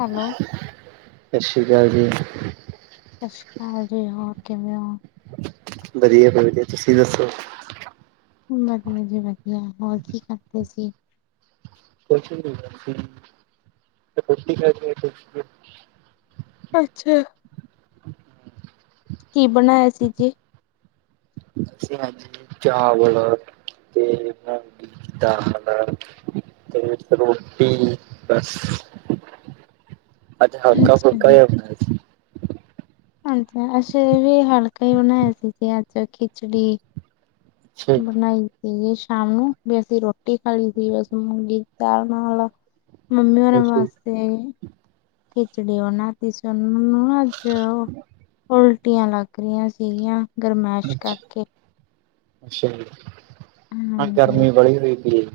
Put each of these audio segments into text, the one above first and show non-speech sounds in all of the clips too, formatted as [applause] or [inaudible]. Hello. ਸਤਿ ਸ੍ਰੀ ਅਕਾਲ ਜੀ। ਸਤਿ ਸ਼੍ਰੀ ਅਕਾਲ ਜੀ, ਹੋਰ ਕਿਵੇਂ ਹੋ? ਵਧੀਆ ਭੈਣ ਜੀ ਵਧੀਆ, ਤੁਸੀਂ ਦੱਸੋ। ਵਧੀਆ ਜੀ ਵਧੀਆ, ਹੋਰ ਕੀ ਕਰਦੇ ਸੀ? ਕੋੱ [unintelligible] ਅੱਛਾ। ਕੀ ਬਣਾਇਆ ਸੀ ਜੇ? ਸਤਿ ਸ਼੍ਰੀ ਅਕਾਲ ਜੀ ਕੀ ਹਾਲ ਤੁਹਾਡਾ? ਤੇ [unintelligible] ਦਾਲ ਦੇ ਨਾਲ ਇਕ ਰੋਟੀ ਬਸ। [inaudible] ਅੱਜ ਅੱਛਾ ਹਲਕਾ-ਫੁਲਕਾ ਹੀ ਬਣਾਇਆ ਸੀ। ਹਾਂਜੀ, ਅਸੀਂ ਵੀ ਹਲਕਾ ਹੀ ਬਣਾਇਆ ਸੀ ਤੇ ਅਜ ਖਿਚੜੀ। ਅੱਛਾ ਬਣਾਈ ਸੀਗੀ ਸ਼ਾਮ ਨੂੰ ਵੀ ਅਸੀਂ ਰੋਟੀ ਖਾ ਲਈ ਸੀ ਬਸ ਮੁੂੰਗੀ ਦਾਲ ਨਾਲ। ਮੰਮੀ ਹੋਰਾਂ ਜੀ। ਵਾਸਤੇ ਖਿਚੜੀ ਬਣਾ ਵੈਸੇ ਉਹਨਾਂ ਨੂੰ ਨਾ ਅੱਜ ਉ ਉਲਟੀਆਂ ਲੱਗ ਰਹੀਆਂ ਸੀਗੀਆਂ। ਗਰਮੈਸ਼ ਅੱਛਾ ਕਰਕੇ। ਅੱਛਾ ਜੀ, ਹਾਂ ਹਾਂਜੀ। ਗਰਮੀ ਬੜੀ ਹੋਈਦੀ ਪਈ।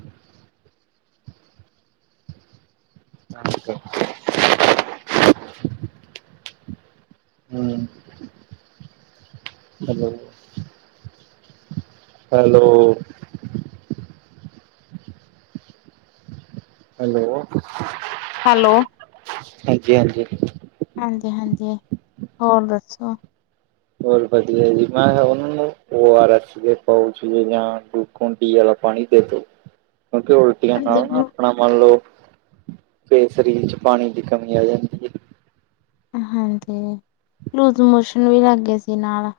ਅਛ [unintelligible] ਹੂੰ। ਹੈਲੋ। ਹੈਲੋ। ਹੈਲੋ, ਹਾਂਜੀ ਹਾਂਜੀ ਹਾਂਜੀ-ਹਾਂਜੀ ਹੋਰ ਦੱਸੋ? ਹੋਰ ਵਧੀਆ ਜੀ, ਮੈਂ ਕਿਹਾ ਉਹਨਾਂ ਨੂੰ ਉਹ ਆਰ ਏਸ ਦੇ ਪਾਊਚ ਜਾਂ ਤੁੰਡੀਆਂ ਵਾਲਾ ਪਾਣੀ ਦੇ ਦੋ, ਮੈ ਕਿਹਾ ਉਲ ਟਿਆ, ਨਾਲ ਨਾ ਹਾਂਜੀ, ਆਪਣਾ ਮੰਨ ਲਓ ਫੇਰ ਸਰੀਰ ਚ ਪਾਣੀ ਦੀ ਕਮੀ ਆ ਜਾਂਦੀ ਏ। ਹਾਂਜੀ, ਲੂਜ਼ ਮੋਸ਼ਨ ਵੀ ਲੱਗ ਗਏ ਸੀ ਨਾਲ।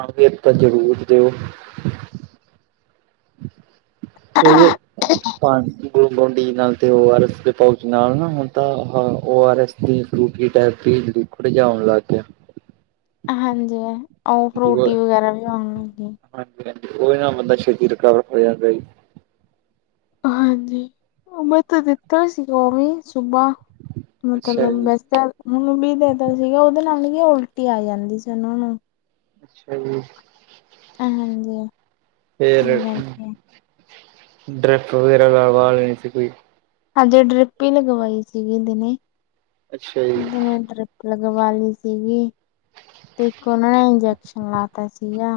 ਹਾਂ ਵੀਰ ਤਾਂ ਜ਼ਰੂਰ ਦਿਓ। ਉਹੀਓ ਪਾਣੀ ਗੋਲ ਗਡੀ ਨਾਲ ਤੇ ਓ ਆਰ ਐਸ ਦੇ ਪਾਉਚ ਨਾਲ ਨਾ ਹੁਣ ਤਾਂ O R S Frooti type ਦੀ ਲੋੜ ਜਾਉਣ ਲੱਗ ਹਾਂਜੀ। ਉਹ ਫਰੂਟੀ ਵਗੈਰਾ ਵੀ ਆਉਣ ਲਗੀ। ਹਾਂਜੀ-ਹਾਂਜੀ, ਉਹਹੀ ਨਾਲ ਬੰਦਾ ਛੇਤੀ ਰਿਕਵਰ ਹੋ ਜਾਂਦਾ ਜੀ। ਹਾਂਜੀ, ਉ ਮੈਂ ਤਾ ਦਿੱਤਾ ਹੀ ਸੀਗਾ ਉ ਵੀ। ਸੁਬਾਹ ਅੱਛਾ ਮਤਲਬ ਜੀ ਬਸ ਹੁਣ ਵੀ ਦੇਤਾ ਸੀਗਾ ਉਹਦੇ ਨਾਲ ਹੀ ਉਲਟੀ ਆ ਜਾਂਦੀ ਸੀ ਉਹ ਨੂੰ। ਅੱਛਾ ਜੀ। ਏਂਝ ਹੁੰਦੇ ਆ ਫੇਰ ਡਰੀਪ ਵਗੈਰਾ ਲਵਾ ਲੇਣੀ ਸੀ ਕੋਈ। ਹਜੇ ਡਰੀਪ ਈ ਲਗਵਾਈ ਸੀਗੀ ਦਿਨੇ, ਅੱਛਾ ਜੀ ਦਿਨੇ ਡਰੀਪ। ਲਗਵਾ ਲਈ ਸੀਗੀ, ਤੇ ਇੱਕ ਓਨਾ ਨੇ ਇੰਜੈਕਸ਼ਨ ਲਾਤਾ ਸੀਗਾ।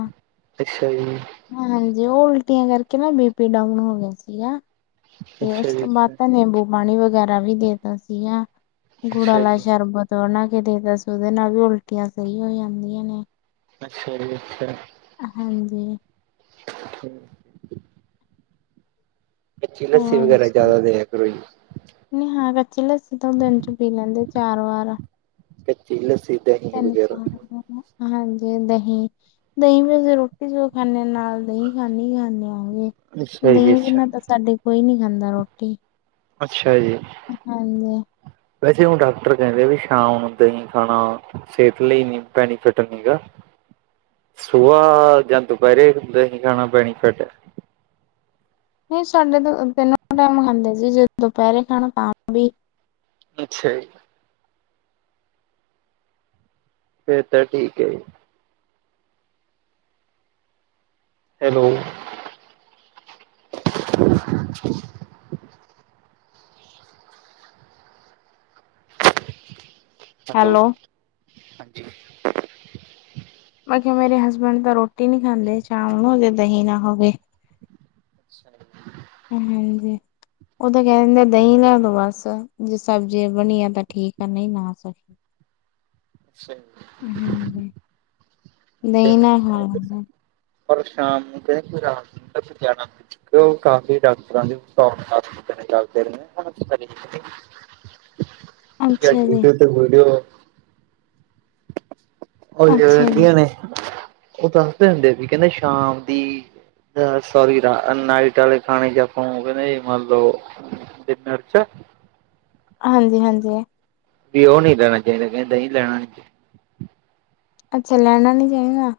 ਅੱਛਾ ਜੀ। ਹਾਂਜੀ ਓ ਉਲਟੀਆਂ ਕਰਕੇ ਨਾ ਬੀ ਪੀ ਡਾਊਨ ਹੋ ਗੇਆ ਸੀਗਾ। ਤੇ ਅੱਛਾ ਉਸ ਜੀ ਤੋਂ ਬਾਅਦ ਅੱਛਾ ਤਾਂ ਨਿੰਬੂ ਪਾਣੀ ਵਗੈਰਾ ਵੀ ਦੇਤਾ ਸੀਗਾ। ਗੁੜਾਂ ਅੱਛਾ ਆਲਾ ਜੀ ਸ਼ਰਬਤ ਹਨਾ ਕਿਤੇ ਪੀਲੋ ਏਦੇ ਨਾਲ ਵੀ ਉਲਟੀਆਂ ਸਈ ਹੋ ਜਾਂਦੀਆਂ ਨੇ ਅੱਛਾ ਜੀ ਅੱਛਾ। ਹਾਂਜੀ। ਹਮ ਕੱਚੀ ਲੱਸੀ ਵਗੈਰਾ ਜ਼ਾਦਾ ਦੇਆ ਕਰੋ। ਨਈ ਹਾਂ ਕੱਚੀ ਲੱਸੀ ਤਾ ਦਿਨ ਚ ਪੀ ਲੈਂਦੇ ਚਾਰ ਵਾਰ। ਕੱਚੀ ਲੱਸੀ ਦਹੀਂ ਤਿੰਨ ਵਗੈਰਾ ਚਾਰ ਵਾਰ ਨਾ ਹਾਂਜੀ ਦਹੀਂ, ਦਹੀਂ ਵੀ ਅਸੀਂ ਰੋਟੀ ਜੋ ਖਾਨਦੇ ਨਾਲ। ਦਹੀਂ ਖਾਂਦੇ- ਖਾਂਦੇ ਆ ਜੀ, ਅੱਛਾ ਜੀ ਦਹੀਂ ਅੱਛਾ ਬਿਨਾਂ ਤਾਂ ਸਾਡੇ ਕੋਈ ਨੀ ਖਾਂਦਾ ਰੋਟੀ। ਅੱਛਾ ਜੀ। ਹਾਂਜੀ ਵੈਸੇ ਹੁਣ ਡਾਕਟਰ ਕੇਂਦੇ ਆ ਵੀ ਸ਼ਾਮ ਨੂੰ ਦਹੀਂ ਖਾਣਾ ਸੇਤ ਲਈ ਨੀ ਬੈਨੀਫਿਟ ਹੈਗਾ। ਸੁਭਾ ਜਾਂ ਦੁਪੈਰੇ ਦਹੀ ਖਾਣਾ ਬੈਨੀਫਿਟ ਆ। ਨਈ ਸਾਡੇ ਤਾ ਪੇਲਾ ਤਿੰਨੋ ਟਾਈਮ ਖਾਂਦੇ ਸੀਗੇ, ਦੁਪੈਰੇ ਖਾਣਾ ਤਾਂ ਵੀ। ਅੱਛਾ ਜੀ। ਫੇਰ ਤਾਂ ਠੀਕ ਹੈ। ਹੈਲੋ ਹੈਲੋ, ਹਾਂਜੀ। ਮੈਂ ਕੇਹਾ ਮੇਰੇ ਹਸਬੈਂਡ ਤਾਂ ਰੋਟੀ ਨਈ ਖਾਂਦੇ, ਚਾਵਲ ਨਾ ਹੋਵੇ ਦਹੀਂ ਨਾ ਹੋਵੇ। ਅੱਛਾ ਜੀ। ਹਾਂਜੀ। ਉਹ ਤਾਂ ਕੈ ਦਿੰਦੇ ਦਹੀਂ ਲਿਆ ਦੋ ਬਸ, ਜੇ ਸਬਜ਼ੀ ਬਣੀ ਆ ਤਾਂ ਠੀਕ ਆ, ਨਹੀਂ ਨਾ ਸਈ। ਸਹੀ ਹਾਂਜੀ। ਦਈ ਦਹੀਂ ਨਾਲ ਖਾ ਲੇਂਦੇ। ਪਰ ਸ਼ਾਮ ਨੂੰ ਕਏ, ਫਿਰ ਰਾਤ ਨੂੰ ਕਏ, ਫਿਰ ਜਾਣਾ ਨਈ। ਤੇ ਉਹ ਕਾਫੀ ਡਾਕਟਰਾਂ ਦੀ ਜਾਦੇ ਅੱਛਾ ਜੀ ਕੰਪਿਊਟਰ ਤੇ ਬੋਲਓ ਹਲੀਂ ਅੱਛਾ ਜੀ ਰੇਦੀਆਂ ਨੇ ਉਹ ਦੱਸਦੇ ਹੁੰਦੇ ਵੀ ਕੇਂਦੇ ਸ਼ਾਮ ਦੀ ਸੋਰੀ ਰਾ ਨਾਈਟ ਵਾਲੇ ਖਾਣੇ ਜਾ ਆਪਾਂ ਹੋਗੇ ਨਹੀਂ, ਮਤਲਬ ਡਿਨਰ ਚ ਹਾਂਜੀ -ਹਾਂਜੀ। ਵੀ ਉਹ ਨਹੀਂ ਲੈਣਾ ਚਾਹੀਦਾ ਕਹਿੰਦਾ ਜੀ ਨਹੀਂ ਲੈਣਾ ਨੀ ਅੱਛਾ ਲੈਣਾ ਨਹੀਂ ਚਹੀ ਨਾ।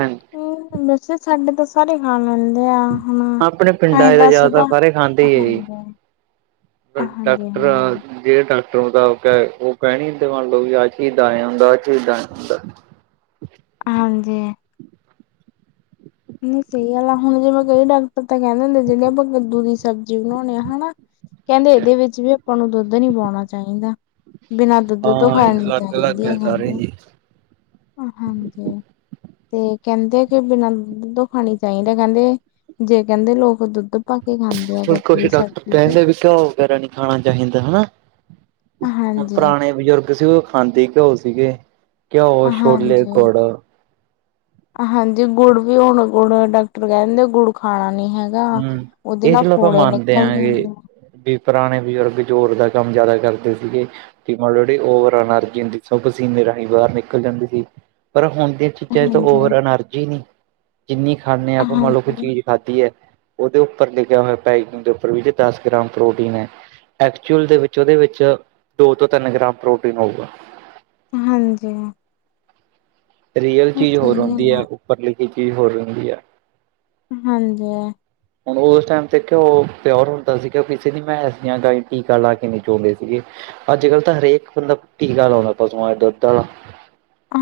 ਹਮ। ਹਮ, ਵੈਸੇ ਸਾਢੇ ਦਸ ਸਾਰੇ ਖਾ ਲੈਂਦੇ ਆ ਹਾਂ ਆਪਣੇ ਪਿੰਡਾਂ ਤਾਂਹੀ ਦਾ ਤਾਂ ਜ਼ਿਆਦਾਤਰ ਸੁਬਾਹ ਸਾਰੇ ਖਾਂਦੇ ਹੀ ਹੈ ਜੀ [inaudible] ਹਾਂਜੀ ਡਾਕਟਰ ਹਾਂਜੀ ਜਿਹੜੇ ਡਾਕਟਰ ਮੁਤਾਬਿਕ ਹੈ ਉਹ ਕਹਿਣੀ ਮੰਨ ਲਓ ਵੀ ਆਹ ਚ ਇਦਾਂ ਐ ਹੁੰਦਾ ਆਹ ਚ ਇਦਾਂ ਐ ਹੁੰਦਾ ਹਾਂਜੀ ਨਹੀਂ ਸਹੀ ਗੱਲ ਆ ਹੁਣ ਜਿਵੇਂ ਕਈ ਡਾਕਟਰ ਤਾਂ ਕਹਿੰਦੇ ਜਿਹੜੇ ਆਪਾਂ ਕੱਦੂ ਦੀ ਸਬਜ਼ੀ ਬਣਾਉਣੇ ਆ ਹਨਾ ਕਹਿੰਦੇ ਹਾਂਜੀ ਇਹਦੇ ਵਿੱਚ ਵੀ ਆਪਾਂ ਨੂੰ ਦੁੱਧ ਨਹੀਂ ਪਾਉਣਾ ਚਾਹੀਦਾ ਬਿਨਾਂ ਦੁੱਧ ਤੋਂ ਹਾਂ ਖਾਣੀ ਅਲੱਗ ਅਲੱਗ ਚਾਹੀਦੀ ਆ ਹੈ ਸਾਰੇ ਕਦੇ ਜੀ ਹਾਂਜੀ ਤੇ ਕਹਿੰਦੇ ਆ ਕਿ ਬਿਨਾਂ ਦੁੱਧੋ ਖਾਣੀ ਚਾਹੀਦਾ ਕਹਿੰਦੇ ਜੇ ਕਹਿੰਦੇ ਲੋਕ ਦੁੱਧ ਪਾ ਕੇ ਖਾਂਦੇ ਆ ਹੁਣ ਕਦੇ ਕੁਛ ਵੀ ਡਾਕਟਰ ਸਬਜ਼ੀ ਚ ਕਹਿੰਦੇ ਵੀ ਕਿਉ ਹੋ ਗੈਰਾ ਨੀ ਖਾਣਾ ਚਾਹੀਦਾ ਹੈ ਨਾ ਹੁਣ ਹਾਂਜੀ ਪੁਰਾਣੇ ਬਜ਼ੁਰਗ ਸੀ ਉਹ ਖਾਂਦੇ ਘਿਓ ਸੀਗੇ ਘਿਓ ਛੋਲੇ ਹਾਂਜੀ ਗੁੜ ਹਾਂਜੀ ਗੁੜ ਵੀ ਹੁਣ ਗੁੜ ਡਾਕਟਰ ਕਹਿ ਦਿੰਦੇ ਗੁੜ ਖਾਣਾ ਨੀ ਹੈਗਾ ਹਮ ਉਹਦੇ ਇਹ ਨਾਲ ਚਲੋ ਆਪਾਂ ਫੋੜੇ ਮੰਨਦੇ ਨਿਕਲ ਆਂਗੇ ਜਾਂਦੇ ਆ ਵੀ ਪੁਰਾਣੇ ਬਜ਼ੁਰਗ ਜ਼ੋਰ ਦਾ ਕੰਮ ਜ਼ਿਆਦਾ ਕਰਦੇ ਸੀਗੇ ਕਿ ਮਤਲਬ ਜਿਹੜੀ ਓਵਰ ਐਨਰਜੀ ਹੁੰਦੀ ਸੀ ਉਹ ਪਸੀਨੇ ਰਾਹੀਂ ਬਾਹਰ ਨਿਕਲ ਜਾਂਦੀ ਸੀ ਪਰ ਹੁਣ ਦੀ ਆ ਚੀਜ਼ਾਂ ਚ ਤਾਂ ਓਵਰ ਹਾਂਜੀ ਐਨਰਜੀ ਨੀ ਜਿੰਨੀ ਖਾਂਦੇ ਆਪਾਂ ਮੰਨ ਲਓ ਕੋ ਹਾਂਜੀ ਚੀਜ਼ ਖਾਧੀ ਐ ਉਹਦੇ ਉੱਪਰ ਲਿਖਿਆ ਹੋਇਆ ਪੈਕਿੰਗ ਦੇ ਉੱਪਰ ਵੀ ਦਸ ਗ੍ਰਾਮ ਪ੍ਰੋਟੀਨ ਹੈ ਐਕਚੁਅਲ ਦੇ ਵਿੱਚ ਉਹਦੇ ਵਿੱਚ ਦੋ ਤੋਂ ਤਿੰਨ ਗ੍ਰਾਮ ਪ੍ਰੋਟੀਨ ਹੋਊਗਾ ਹਾਂਜੀ ਰੀਅਲ ਇਹ ਚੀਜ਼ ਹੋਰ ਸਹੀ ਹੁੰਦੀ ਗੱਲ ਆ ਉੱਪਰ ਲਿਖੀ ਚੀਜ਼ ਹੋਰ ਹੁੰਦੀ ਆ ਹਾਂਜੀ ਹੁਣ ਉਸ ਟਾਈਮ ਤੇ ਘਿਓ ਪਿਓਰ ਹੁੰਦਾ ਸੀ ਕਿ ਉਹ ਕਿਸੇ ਦੀ ਮੈਂ ਮੈਸੀਆਂ ਗਾਈਆ ਟੀਕਾ ਲਾ ਕੇ ਨਹੀਂ ਚੋਦੇ ਸੀਗੇ ਅੱਜ ਕੱਲ੍ਹ ਤਾਂ ਹਰੇਕ ਬੰਦਾ ਟੀਕਾ ਲਾਉਂਦਾ ਪਸੂਆਂ ਨੂੰ ਦੁੱਧ ਵਾਲਾ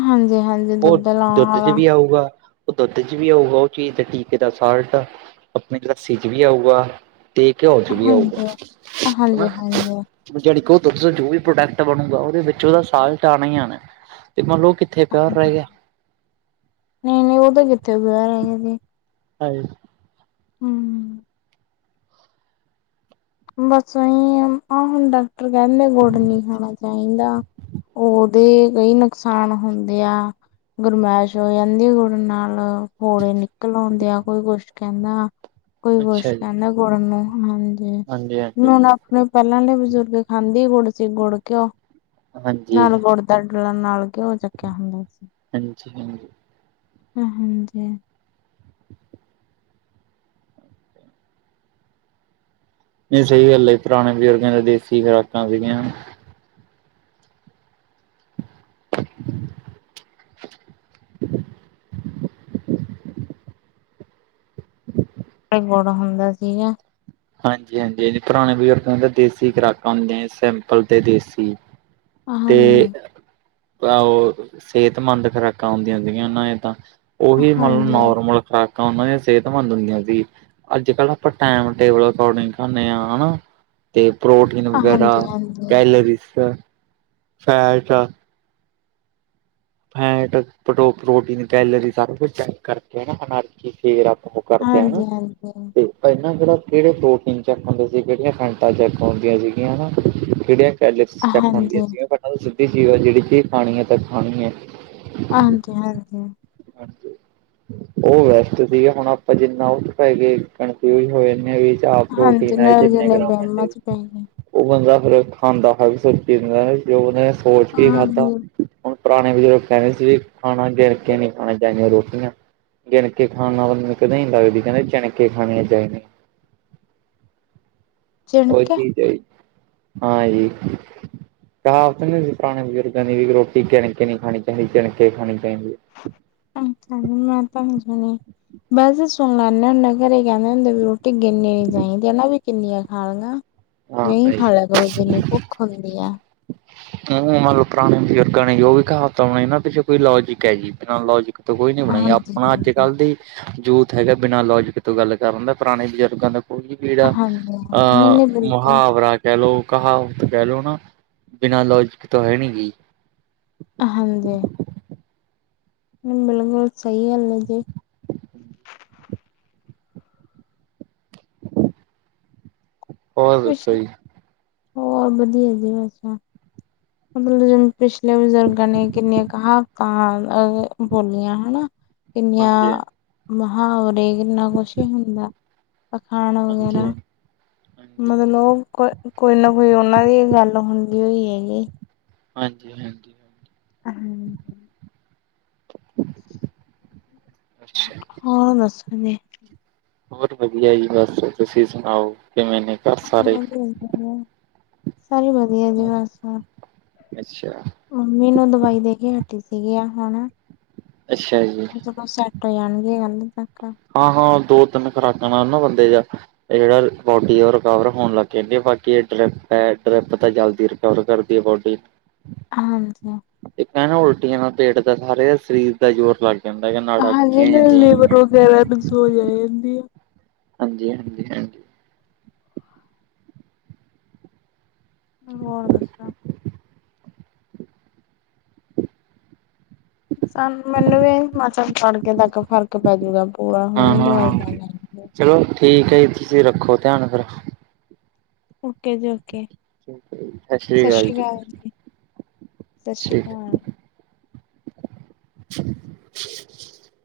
ਹਾਂਜੀ ਹਾਂਜੀ ਉਹ ਦੁੱਧ ਲਾਉਣ ਦੁੱਧ ਚ ਵਾਲਾ ਵੀ ਆਊਗਾ ਉਹ ਦੁੱਧ ਚ ਵੀ ਆਊਗਾ ਉਹ ਚੀਜ਼ ਦਾ ਟੀਕੇ ਦਾ ਸਾਲਟ ਆਪਣੇ ਲੱਸੀ ਚ ਵੀ ਆਊਗਾ ਤੇ ਘਿਓ ਚ ਵੀ ਆਊਗਾ ਹਾਂਜੀ, ਹਾਂਜੀ-ਹਾਂਜੀ, ਕਿ ਜਿਹੜਾ ਦੁੱਧ ਦਾ ਜੋ ਵੀ ਪ੍ਰੋਡਕਟ ਬਣੂਗਾ ਉਹਦੇ ਵਿੱਚ ਉਹਦਾ ਸਾਲਟ ਆਉਣਾ ਹੀ ਆਣਾ ਤੇ ਮੰਨ ਲੋ ਕਿੱਥੇ ਪਿਓਰ ਰਹਿ ਗਿਆ ਨਈ ਨਈ ਉਹ ਤਾਂ ਕਿੱਥੇ ਪਿਓਰ ਰਹਿ ਜਾਂਦਾ ਹਾਂਜੀ ਹੂੰ ਬਸ ਅਹੀ ਆਹ ਹੁਣ ਡਾਕਟਰ ਕਹਿੰਦੇ ਗੁੜ ਨਹੀਂ ਖਾਣਾ ਚਾਹੀਦਾ ਉਹ ਦੇ ਕਈ ਨੁਕਸਾਨ ਹੁੰਦੇ ਆ ਗਰਮੈਸ਼ ਹੋ ਜਾਂਦੀ ਗੁੜ ਨਾਲ ਫੋੜੇ ਨਿਕਲ ਆਉਂਦੇ ਆ ਕੋਈ ਕੁਛ ਕਹਿੰਦਾ ਕੋਈ ਕੁਛ ਅੱਛਾ ਜੀ ਕਹਿੰਦਾ ਗੁੜ ਨੂੰ ਹਾਂਜੀ ਹਾਂਜੀ ਹਾਂਜੀ। ਹੁਣ ਆਪਣੇ ਪਹਿਲਾਂ ਦੇ ਬਜ਼ੁਰਗ ਖਾਂਦੀ ਗੁੜ ਸੀ ਗੁੜ ਘਿਓ ਹਾਂਜੀ ਹਾਂਜੀ ਨਾਲ ਗੁੜ ਦੰਡਲਾਂ ਨਾਲ ਘਿਓ ਚੱਕਿਆ ਹੁੰਦਾ ਸੀ ਹਾਂਜੀ ਹ ਹਾਂਜੀ ਨਈ ਸਹੀ ਗੱਲ ਪੁਰਾਣੇ ਬਜ਼ੁਰਗਾਂ ਦੇ ਦੇਸੀ ਖੁਰਾਕਾਂ ਸੀਗੀਆਂ ਗੁੜ ਹੁੰਦਾ ਸੀਗਾ ਹਾਂਜੀ ਹਾਂਜੀ ਹਾਂਜੀ ਪੁਰਾਣੇ ਬਜ਼ੁਰਗਾਂ ਦੇ ਦੇਸੀ ਖੁਰਾਕਾਂ ਹੁੰਦੀਆ ਸੀ ਸਿੰਪਲ ਤੇ ਦੇਸੀ ਤੇ‌ ਹਾਂਜੀ। ਆਹੋ ਸੇਤਮੰਦ ਖੁਰਾਕਾਂ ਹੁੰਦੀਆਂ ਹੁੰਦੀਗੀਆਂ ਨੇ ਏ ਤਾਂ। ਉਹੀ ਮਤਲਬ ਹਾਂਜੀ, ਨੋਰਮਲ ਖੁਰਾਕਾਂ ਉਨਾਂ ਦੀਆਂ ਸੇਤਮੰਦ ਹੁੰਦੀਆਂ ਸੀ, ਅੱਜ ਕੱਲ੍ਹ ਆਪਾਂ ਟੈਮ ਟੇਬਲ ਅਕੋਡਿੰਗ ਖਾਂਦੇ ਹਾਂ ਹਨਾ, ਤੇ ਪ੍ਰੋਟੀਨ ਹਾਂਜੀ, ਵਗੈਰਾ ਹਾਂਜੀ, ਕੈਲਰੀਸ ਫੈਟ ਆ ਫੈਟ ਪ੍ਰੋ ਪ੍ਰੋਟੀਨ, ਕੈਲਰੀ ਸਾਰਾ ਕੁਛ ਚੈਕ ਕਰਕੇ ਹਨਾ ਫੇਰ ਆਪਾ ਓ ਕਰਦੇ ਆ ਨਾ, ਹਾਂਜੀ, ਹਾਂਜੀ। ਤੇ ਪੈਲਾ ਜੇੜਾ ਕੇੜੇ ਪ੍ਰੋਟੀਨ ਚੈਕ ਹੁੰਦੇ ਸੀ ਕੇੜੀਆਂ ਖੈਂਟਾਂ ਚੈੱਕ ਹੁੰਦੀਆਂ ਸੀਗੀਆਂ ਹਨਾ ਕੇੜੀਆਂ ਪੈਲੇ ਚੈਕ ਹੁੰਦੀਆ ਹਾਂਜੀ, ਸੀ ੳ ਤਾ ਗਲ ਸਿੱਧੀ ਸੀ ੳ ਜੇੜੀ ਚੀਜ਼ ਖਾਣੀ ਏ ਤਾਂ ਖਾਣੀ ਹੈ। ਹਾਂਜੀ-ਹਾਂਜੀ। ਹਾਂਜੀ। ਓ ਵੈਸਟ ਸੀਗਾ ਹੁਨ ਆਪਾਂ ਜਿੰਨਾ ਕਨਫਿਊਜ ਹੋ ਜਾਨੇ ਆਂ ਜੀ। ਚਾਪ ਹਾਂਜੀ ਪ੍ਰੋਟੀਨ ਐ ਨਾਲ ਜਿਨੇ ਜਨੇ ਗ੍ਰਾਮ ਅੰਡੇ ਵਹਿਮਾਂ ਚ ਪੈ ਗਏ। ਓ ਬੰਦਾ ਫੇਰ ਖਾਂਦਾ ਏ [unintelligible] ਵੀ ਉਨੇ ਸੋਚ ਕੇ ਖਾਦਾ ਹਾਂਜੀ, ਹੁਨ ਪੁਰਾਨੇ ਬਜ਼ੁਰਗ ਕੈਂਦੇ ਸੀ ਵੀ ਖਾਨਾ ਗਿਨ ਕੇ ਨੀ ਖਾਨਾ, ਜੈਵੇਂ ਰੋਟੀਆਂ ਗਿਨ ਕੇ ਖਾਨ ਨਾਲ ਬੰਦੇ ਨੂੰ ਕਦੀ ਨੀ ਲੱਗਦੀ ਕੈਂਦੇ ਜਿਣਕੇ ਖਾਣਿਆਂ ਚਾਇਦਿਆ [inaudible] ਓ ਠੀਕ ਹੈ ਜੀ, ਹਾਂ ਜੀ ਕਹਾਵਤ ਨੀ ਪੁਰਾਨੇ ਬਜ਼ੁਰਗਾਂ ਦੀ ਵੀ ਰੋਟੀ ਗਿਣ ਕੇ ਨਈ ਖਾਣੀ ਚਾਹੀਦੀ ਕਿਣ ਕੇ ਖਾਣੀ ਚਾਹੀਦੀ ਏ। ਅੱਛਾ ਜੀ, ਮੈਂ ਤਾਂ ਨਈ ਸੁਨੀ, ਵੈਸੇ ਸੁਨ ਲੈਨੇ ਨ ਨ ਘਰੇ ਕੈਂਦੇ ਹੁੰਦੇ ਵੀ ਰੋਟੀ ਗਿੰਨੀ ਨੀ ਚਾਇਦੀ ਹੇਨਾ ਵੀ ਕਿੰਨੀਆਂ ਖਾਨ ਲਗਾਂ। ਹੈ। ਹਾਂ ਨਈ ਭਾਈ। ਖਾਲਿਆ ਕਰੋ ਜਿਨੀ ਭੁੱਖ ਹੁੰਦੀ ਐ ਓ ਮਤਲਬ ਪਰਾਨੇ ਬਜ਼ੁਰਗਾਂ ਨੇ ਜੋ ਵੀ ਕਹਾਵਤਾਂ ਬਨਾਇਆ ਇਨਾਂ ਪਿੱਛੇ ਕੋਈ ਲੋਜਿਕ ਹੈ ਜੀ ਬੀਨਾ ਲੋਜਿਕ ਤੋ ਕੋਈ ਨੀ ਬਨਾਈਆਂ ਹਾਂਜੀ, ਆਪਣਾ ਅੱਜ ਹਾਂਜੀ, ਕੱਲ੍ਹ ਦੀ ਜੁਥ ਹੈਗਾ ਬਿਨਾਂ ਲੋਜਿਕ ਤੋਂ ਗੱਲ ਕਰਨ ਦਾ ਪੁਰਾਣੇ ਬਜ਼ੁਰਗਾਂ ਦਾ ਕੋਈ ਜੇੜਾ, ਹਾਂਜੀ ਨਹੀਂ, ਅਂ ਨਹੀਂ ਬਿਲਕੁਲ ਮੁਹਾਵਰਾ ਕੈ ਲੋ, ਕਹਾਵਤ ਕੈ ਲੋੋ ਨਾ ਬਿਨਾਂ ਲੋਜਿਕ ਤੋ ਹੈ ਨੀ ਗੀ ਹਾਂਜੀ। ਬਿਲਕੁਲ ਸਈ ਗਲ ਐ ਜੀ। ਹੋਰ ਕੁਸ਼ ਦੱਸੋ ਨੀ, ਜੀ। ਹੋਰ ਵਧੀਆ ਜੀ ਅੱਛਾ ਅੱਛਾ ਮਤਲਬ ਪਿਛਲੇ ਬਜ਼ੁਰਗਾਂ ਨੇ ਕਿੰਨੀਆਂ ਕਹਾਵਤਾਂ ਅ-ਅ ਬੋਲੀਆਂ ਹਨਾ। ਹਾਂਜੀ ਕਿੰਨੀਆਂ, ਮੁਹਾਵਰੇ ਕਿੰਨਾ ਕੁਛ ਈ ਹੁੰਦੈ, ਆਖਾਣ ਹਾਂਜੀ ਹਾਂਜੀ ਵਗੈਰਾ ਹਾਂਜੀ ਮਤਲਬ ਲੋਗ ਕੋ ਕੋਈ ਨਾ ਕੋਈ ਓਨਾ ਦੀ ਗੱਲ ਹੁੰਦੀ ਹੋਈ ਹੈਗੀ। ਹਾਂਜੀ-ਹਾਂਜੀ। ਅ ਹੂੰ। ਅੱਛਾ। ਹੋਰ ਦਸੋ ਜੀ। ਬੋਹਤ ਵਧੀਆ ਜੀ ਬਸ ਤੁਸੀਂ ਸੁਣਾਓ ਕਿਵੇਂ ਘਰ ਹਾਂਜੀ ਸਾਰੇ? ਵਧੀਆ ਜੀ ਵਧੀਆ, ਸਾਰੇ ਵਧੀਆ ਜੀ ਬਸ। ਅੱਛਾ। ਮੰਮੀ ਨੂੰ ਦਵਾਈ ਦੇ ਕੇ ਹਟੀ ਸੀਗੀ ਆ ਹਣਾ- ਅੱਛਾ ਜੀ। ਫੇਰ ਓ ਸੈਟ ਹੋ ਜਾਣਗੇ ਕੱਲ ਤੱਕ ਹਾਂ-ਹਾਂ ਦੋ ਤਿੰਨ ਖੁਰਾਕਾਂ ਨਾਲ ਨਾ ਬੰਦੇ ਜਾ ਏ ਜੇੜਾ ਬੋਡੀ ਰਿਕਵਰ ਹੋਣ ਲੱਗ ਜਾਂਦੀ, ਬਾਕੀ ਐ ਡਰਿਪ ਹੈ, ਡਰਿੱਪ ਤਾਂ ਜਾਲਦੀ ਕਵਰ ਕਰਦੀ ਏ ਬੋਡੀ ਹਾਂਜੀ। ਏਕ ਤਾ ਨਾ ਉਲਟੀਆਂ ਨਾਲ਼ ਪੇਟ ਦਾ ਸਾਰੇ ਸਰੀਰ ਦਾ ਜ਼ੋਰ ਲੱਗ ਜਾਂਦਾ ਯਾ ਨਾੜਾਂ [unintelligible] ਫੇਰ ਐ ਤਿਸੋ ਵਾਲੀ ਆ ਜਾਂਦੀ ਐ। ਹਾਂਜੀ-ਹਾਂਜੀ-ਹਾਂਜੀ। ਹੋਰ ਦਸੋ ਸਾਨੂੰ ਮੈਨੂੰ ਵੀ ਐਂਈ ਮਤਲਬ ਤੜਕੇ ਤੱਕ ਫ਼ਰਕ ਪੈਜੂਗਾ ਪੂਰਾ ਹੁਣ ਦਵਾਈ ਹਾਂ-ਹਾਂ ਲੈ [inaudible] ਚਲੋ ਠੀਕ ਐ ਜੀ ਤੁਸੀਂ ਰੱਖੋ ਧਿਆਨ ਫੇਰ ਓਕੇ ਜੀ ਓਕੇ। ਠੀਕ ਹੈ ਜੀ, ਸਤਿ ਸਸ ਅਕਾਲ ਸ੍ਰੀ ਕਾਲ ਜੀ, ਸਸ ਸ੍ਰੀ ਠੀਕ ਹੈ। ਕਾਲ। [inaudible]